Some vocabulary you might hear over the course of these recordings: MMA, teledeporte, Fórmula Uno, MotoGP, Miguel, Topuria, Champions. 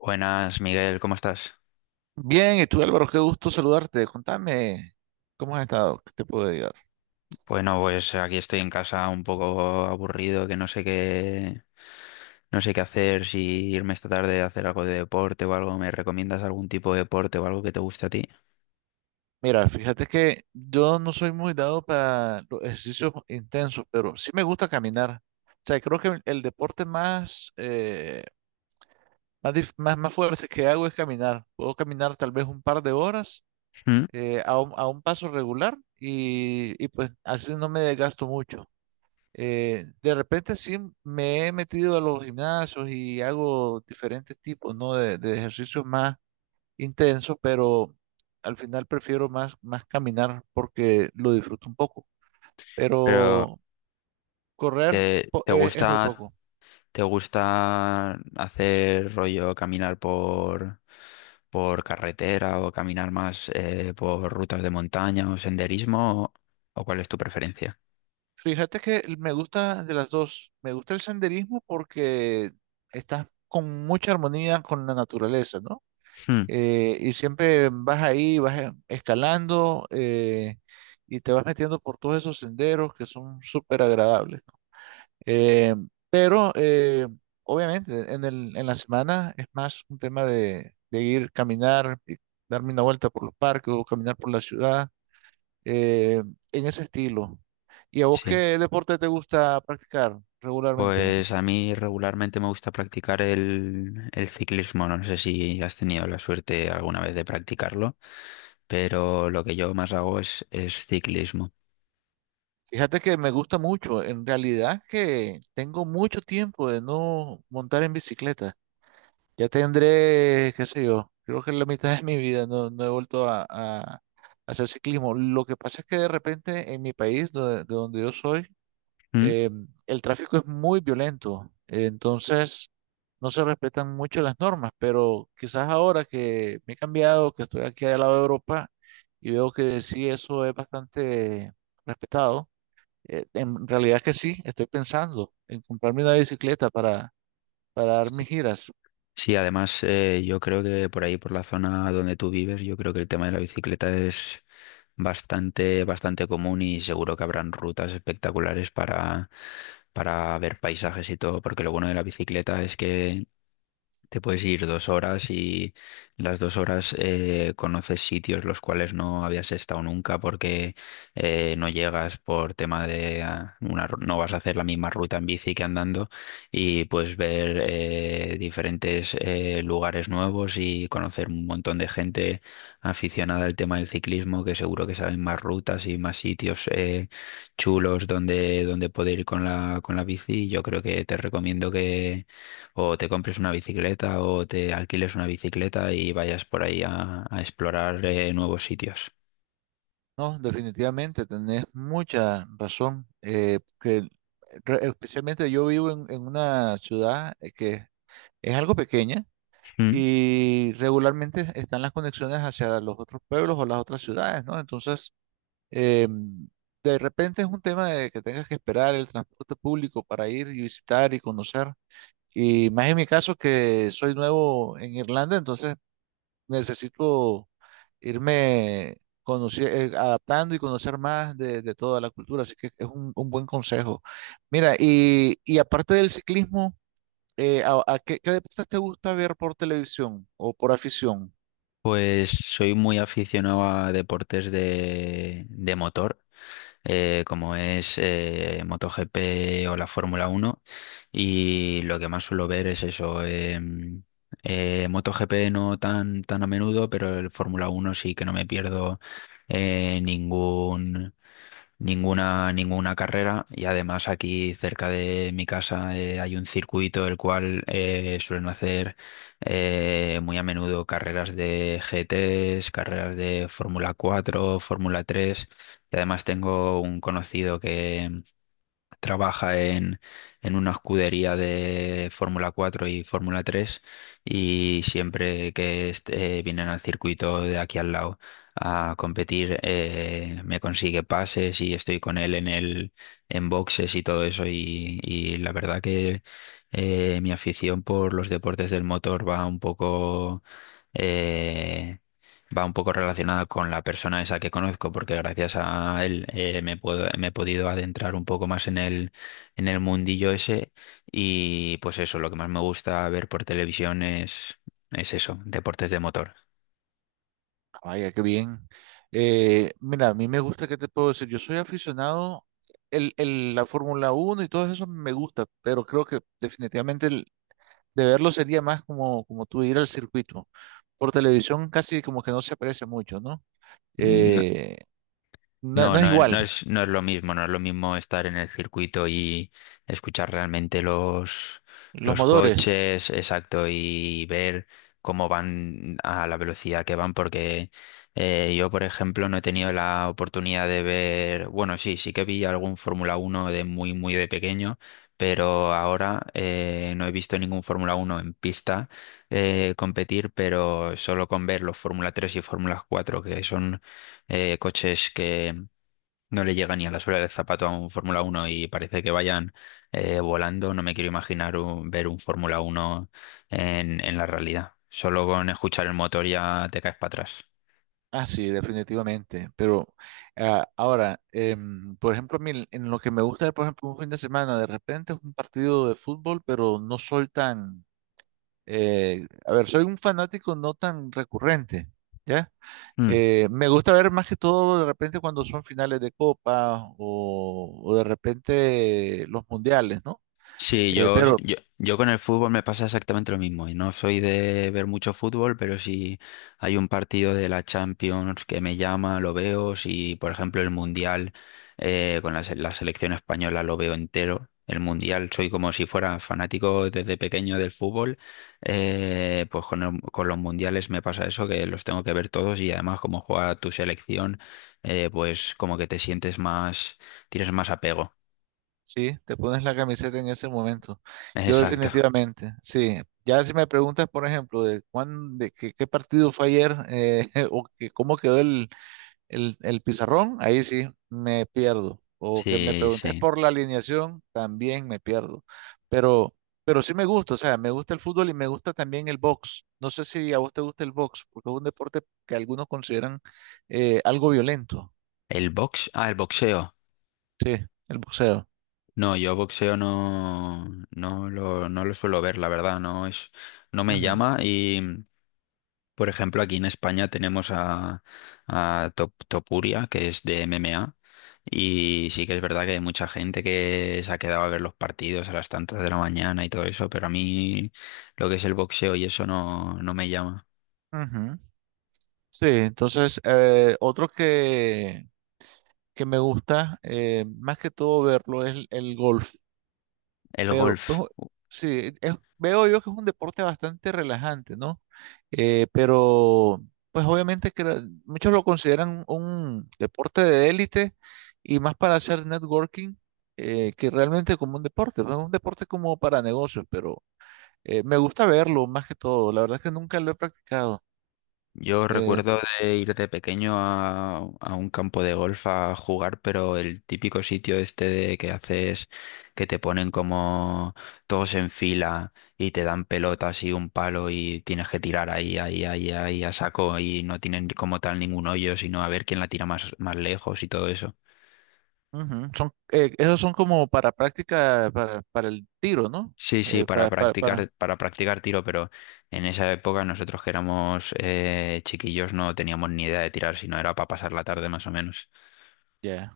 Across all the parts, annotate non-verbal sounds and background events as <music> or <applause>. Buenas, Miguel, ¿cómo estás? Bien, y tú Álvaro, qué gusto saludarte. Contame, ¿cómo has estado? ¿Qué te puedo ayudar? Bueno, pues aquí estoy en casa un poco aburrido, que no sé qué, no sé qué hacer, si irme esta tarde a hacer algo de deporte o algo. ¿Me recomiendas algún tipo de deporte o algo que te guste a ti? Mira, fíjate que yo no soy muy dado para los ejercicios intensos, pero sí me gusta caminar. O sea, creo que el deporte más, más, más, más fuerte que hago es caminar. Puedo caminar tal vez un par de horas Mm. A a un paso regular y pues así no me desgasto mucho. De repente sí me he metido a los gimnasios y hago diferentes tipos, ¿no? De ejercicios más intenso, pero al final prefiero más, más caminar porque lo disfruto un poco. Pero Pero correr ¿te, te es muy gusta, poco. te gusta hacer rollo caminar por carretera o caminar más por rutas de montaña o senderismo o cuál es tu preferencia? Fíjate que me gusta de las dos. Me gusta el senderismo porque estás con mucha armonía con la naturaleza, ¿no? Mm. Y siempre vas ahí, vas escalando y te vas metiendo por todos esos senderos que son súper agradables. Eh, pero eh, Obviamente en en la semana es más un tema de ir caminar, y darme una vuelta por los parques o caminar por la ciudad, eh, en ese estilo. ¿Y a vos Sí. qué deporte te gusta practicar regularmente? Pues a mí regularmente me gusta practicar el ciclismo. No sé si has tenido la suerte alguna vez de practicarlo, pero lo que yo más hago es ciclismo. Fíjate que me gusta mucho, en realidad que tengo mucho tiempo de no montar en bicicleta. Ya tendré, qué sé yo, creo que en la mitad de mi vida no, no he vuelto a hacer ciclismo. Lo que pasa es que de repente en mi país, donde yo soy, ¿Mm? eh, el tráfico es muy violento. Entonces, no se respetan mucho las normas, pero quizás ahora que me he cambiado, que estoy aquí al lado de Europa y veo que sí, eso es bastante respetado. En realidad que sí, estoy pensando en comprarme una bicicleta para dar Sí, mis giras. sí, además yo creo que por ahí, por la zona donde tú vives, yo creo que el tema de la bicicleta es bastante común y seguro que habrán rutas espectaculares para ver paisajes y todo, porque lo bueno de la bicicleta es que te puedes ir 2 horas y las 2 horas conoces sitios los cuales no habías estado nunca porque no llegas por tema de no vas a hacer la misma ruta en bici que andando y puedes ver diferentes lugares nuevos y conocer un montón de gente aficionada al tema del ciclismo que seguro que saben más rutas y más sitios chulos donde poder ir con con la bici. Yo creo que te recomiendo o te compres una bicicleta o te alquiles una bicicleta y vayas por ahí a explorar nuevos sitios. No, definitivamente, tenés mucha razón. Especialmente yo vivo en una ciudad que es algo pequeña Mm. y regularmente están las conexiones hacia los otros pueblos o las otras ciudades, ¿no? Entonces, eh, de repente es un tema de que tengas que esperar el transporte público para ir y visitar y conocer. Y más en mi caso que soy nuevo en Irlanda, entonces necesito adaptando y conocer más de toda la cultura, así que es un buen consejo. Mira, y aparte del ciclismo, a qué, ¿qué deportes te gusta ver por televisión o por afición? Pues soy muy aficionado a deportes de motor, como es MotoGP o la Fórmula Uno. Y lo que más suelo ver es eso. MotoGP no tan, tan a menudo, pero el Fórmula Uno sí que no me pierdo eh, ningún, ninguna carrera y además aquí cerca de mi casa hay un circuito el cual suelen hacer muy a menudo carreras de GTs, carreras de Fórmula 4 Fórmula 3 y además tengo un conocido trabaja en una escudería de Fórmula 4 y Fórmula 3 y siempre que vienen al circuito de aquí al lado a competir me consigue pases y estoy con él en el en boxes y todo eso y la verdad que mi afición por los deportes del motor va un poco eh, va un poco relacionada con la persona esa que conozco, porque gracias a él me he podido adentrar un poco más en en el mundillo ese y pues eso, lo que más me gusta ver por televisión es eso, deportes de motor. Vaya, qué bien. Mira, a mí me gusta, ¿qué te puedo decir? Yo soy aficionado, la Fórmula Uno y todo eso me gusta, pero creo que definitivamente de verlo sería más como, como tú ir al circuito. Por televisión casi como que no se aprecia mucho, ¿no? Mm. Eh, no, no es igual. No es lo mismo, no es lo mismo estar en el circuito y escuchar realmente Los los motores, coches, exacto, y ver cómo van a la velocidad que van, porque yo, por ejemplo, no he tenido la oportunidad de ver, bueno, sí, sí que vi algún Fórmula uno de muy, muy de pequeño, pero ahora no he visto ningún Fórmula uno en pista competir, pero solo con ver los Fórmula 3 y Fórmula 4 que son coches que no le llega ni a la suela del zapato a un Fórmula uno y parece que vayan volando. No me quiero imaginar ver un Fórmula uno en la realidad. Solo con escuchar el motor ya te caes para atrás. ah, sí, definitivamente. Pero ahora, por ejemplo, a mí en lo que me gusta, ver, por ejemplo, un fin de semana, de repente es un partido de fútbol, pero no soy tan, a ver, soy un fanático no tan recurrente, ¿ya? Me gusta ver más que todo de repente cuando son finales de copa o de repente los mundiales, ¿no? Sí, Pero yo con el fútbol me pasa exactamente lo mismo. Y no soy de ver mucho fútbol, pero si hay un partido de la Champions que me llama, lo veo. Si, por ejemplo, el Mundial con la selección española lo veo entero. El Mundial, soy como si fuera fanático desde pequeño del fútbol. Pues con, con los mundiales me pasa eso, que los tengo que ver todos y además como juega tu selección, pues como que te sientes más, tienes más apego. sí, te pones la camiseta en ese momento. <laughs> Yo Exacto. definitivamente, sí. Ya si me preguntas, por ejemplo, de cuán, de qué, qué partido fue ayer <laughs> o que cómo quedó el pizarrón, ahí sí me pierdo. O que me Sí, preguntes sí. por la alineación, también me pierdo. Pero, pero sí me gusta, o sea, me gusta el fútbol y me gusta también el box. No sé si a vos te gusta el box, porque es un deporte que algunos consideran algo violento. El box, ah, el boxeo. Sí, el boxeo. No, yo boxeo no lo suelo ver, la verdad, no es, no me Ujú, llama y, por ejemplo, aquí en España tenemos a Topuria, que es de MMA, y sí que es verdad que hay mucha gente que se ha quedado a ver los partidos a las tantas de la mañana y todo eso, pero a mí lo que es el boxeo y eso no, no me llama. ujú. Sí, entonces, otro que me gusta, más que todo verlo, es el golf. El Pero golf. pues, sí, veo yo que es un deporte bastante relajante, ¿no? Eh, pero pues obviamente que muchos lo consideran un deporte de élite y más para hacer networking que realmente como un deporte, pues, un deporte como para negocios, pero me gusta verlo más que todo. La verdad es que nunca lo he practicado. Yo Eh, recuerdo de ir de pequeño a un campo de golf a jugar, pero el típico sitio este de que haces, que te ponen como todos en fila y te dan pelotas y un palo y tienes que tirar ahí a saco y no tienen como tal ningún hoyo, sino a ver quién la tira más lejos y todo eso. Ujú, son, esos son como para práctica para el tiro, ¿no? Sí, sí, para Para, para practicar tiro, pero en esa época nosotros que éramos chiquillos no teníamos ni idea de tirar, sino era para pasar la tarde más o menos. ya.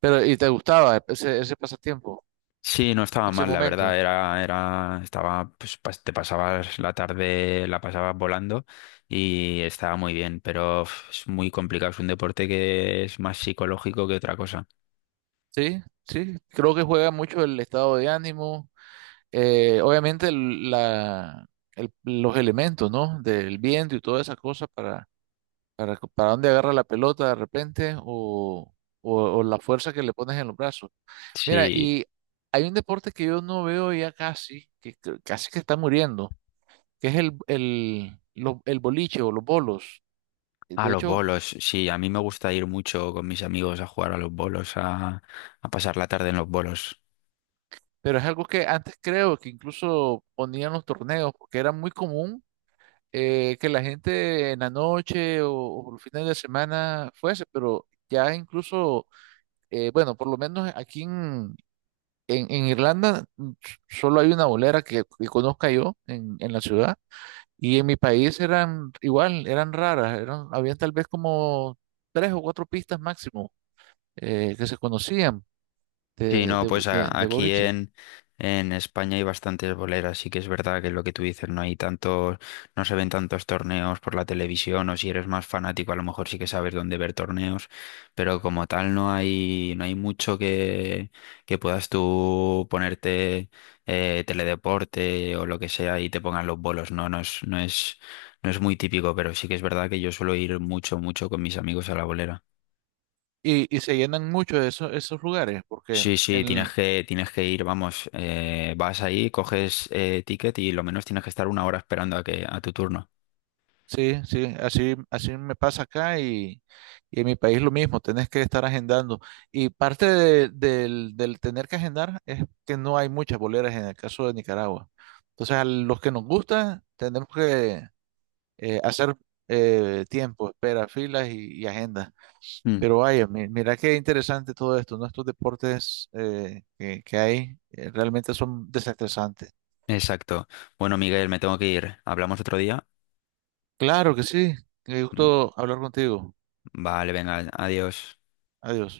Pero, ¿y te gustaba ese, ese pasatiempo? Sí, no estaba Ese mal, la verdad, momento. Estaba, pues te pasabas la tarde, la pasabas volando y estaba muy bien, pero uf, es muy complicado, es un deporte que es más psicológico que otra cosa. Sí, sí, creo que juega mucho el estado de ánimo, obviamente los elementos, ¿no? Del viento y todas esas cosas para dónde agarra la pelota de repente o la fuerza que le pones en los brazos. Mira, Sí, y hay un deporte que yo no veo ya casi, que casi que está muriendo, que es el boliche o los bolos. a De los hecho, bolos, sí, a mí me gusta ir mucho con mis amigos a jugar a los bolos, a pasar la tarde en los bolos. pero es algo que antes creo que incluso ponían los torneos, porque era muy común que la gente en la noche o los fines de semana fuese, pero ya incluso, bueno, por lo menos aquí en Irlanda, mm, solo hay una bolera que conozca yo en la ciudad y en mi país eran igual, eran raras, eran, habían tal vez como tres o cuatro pistas máximo que se conocían Sí, no, pues de aquí boliche. En España hay bastantes boleras, sí que es verdad que lo que tú dices, no hay tantos, no se ven tantos torneos por la televisión, o si eres más fanático, a lo mejor sí que sabes dónde ver torneos, pero como tal no hay, no hay mucho que puedas tú ponerte teledeporte o lo que sea y te pongan los bolos, no es muy típico, pero sí que es verdad que yo suelo ir mucho, mucho con mis amigos a la bolera. Y se llenan mucho esos, esos lugares, Sí, porque sí, en, tienes que ir, vamos, vas ahí, coges ticket y lo menos tienes que estar 1 hora esperando a que a tu turno. sí, sí, así, así me pasa acá y en mi país lo mismo, tenés que estar agendando. Y parte del tener que agendar es que no hay muchas boleras en el caso de Nicaragua. Entonces, a los que nos gusta, tenemos que hacer tiempo, espera, filas y agendas. Mm. Pero vaya, mira qué interesante todo esto, ¿no? Estos deportes que hay realmente son desestresantes. Exacto. Bueno, Miguel, me tengo que ir. ¿Hablamos otro día? Claro que sí, me Mm. gustó hablar contigo. Vale, venga, adiós. Adiós.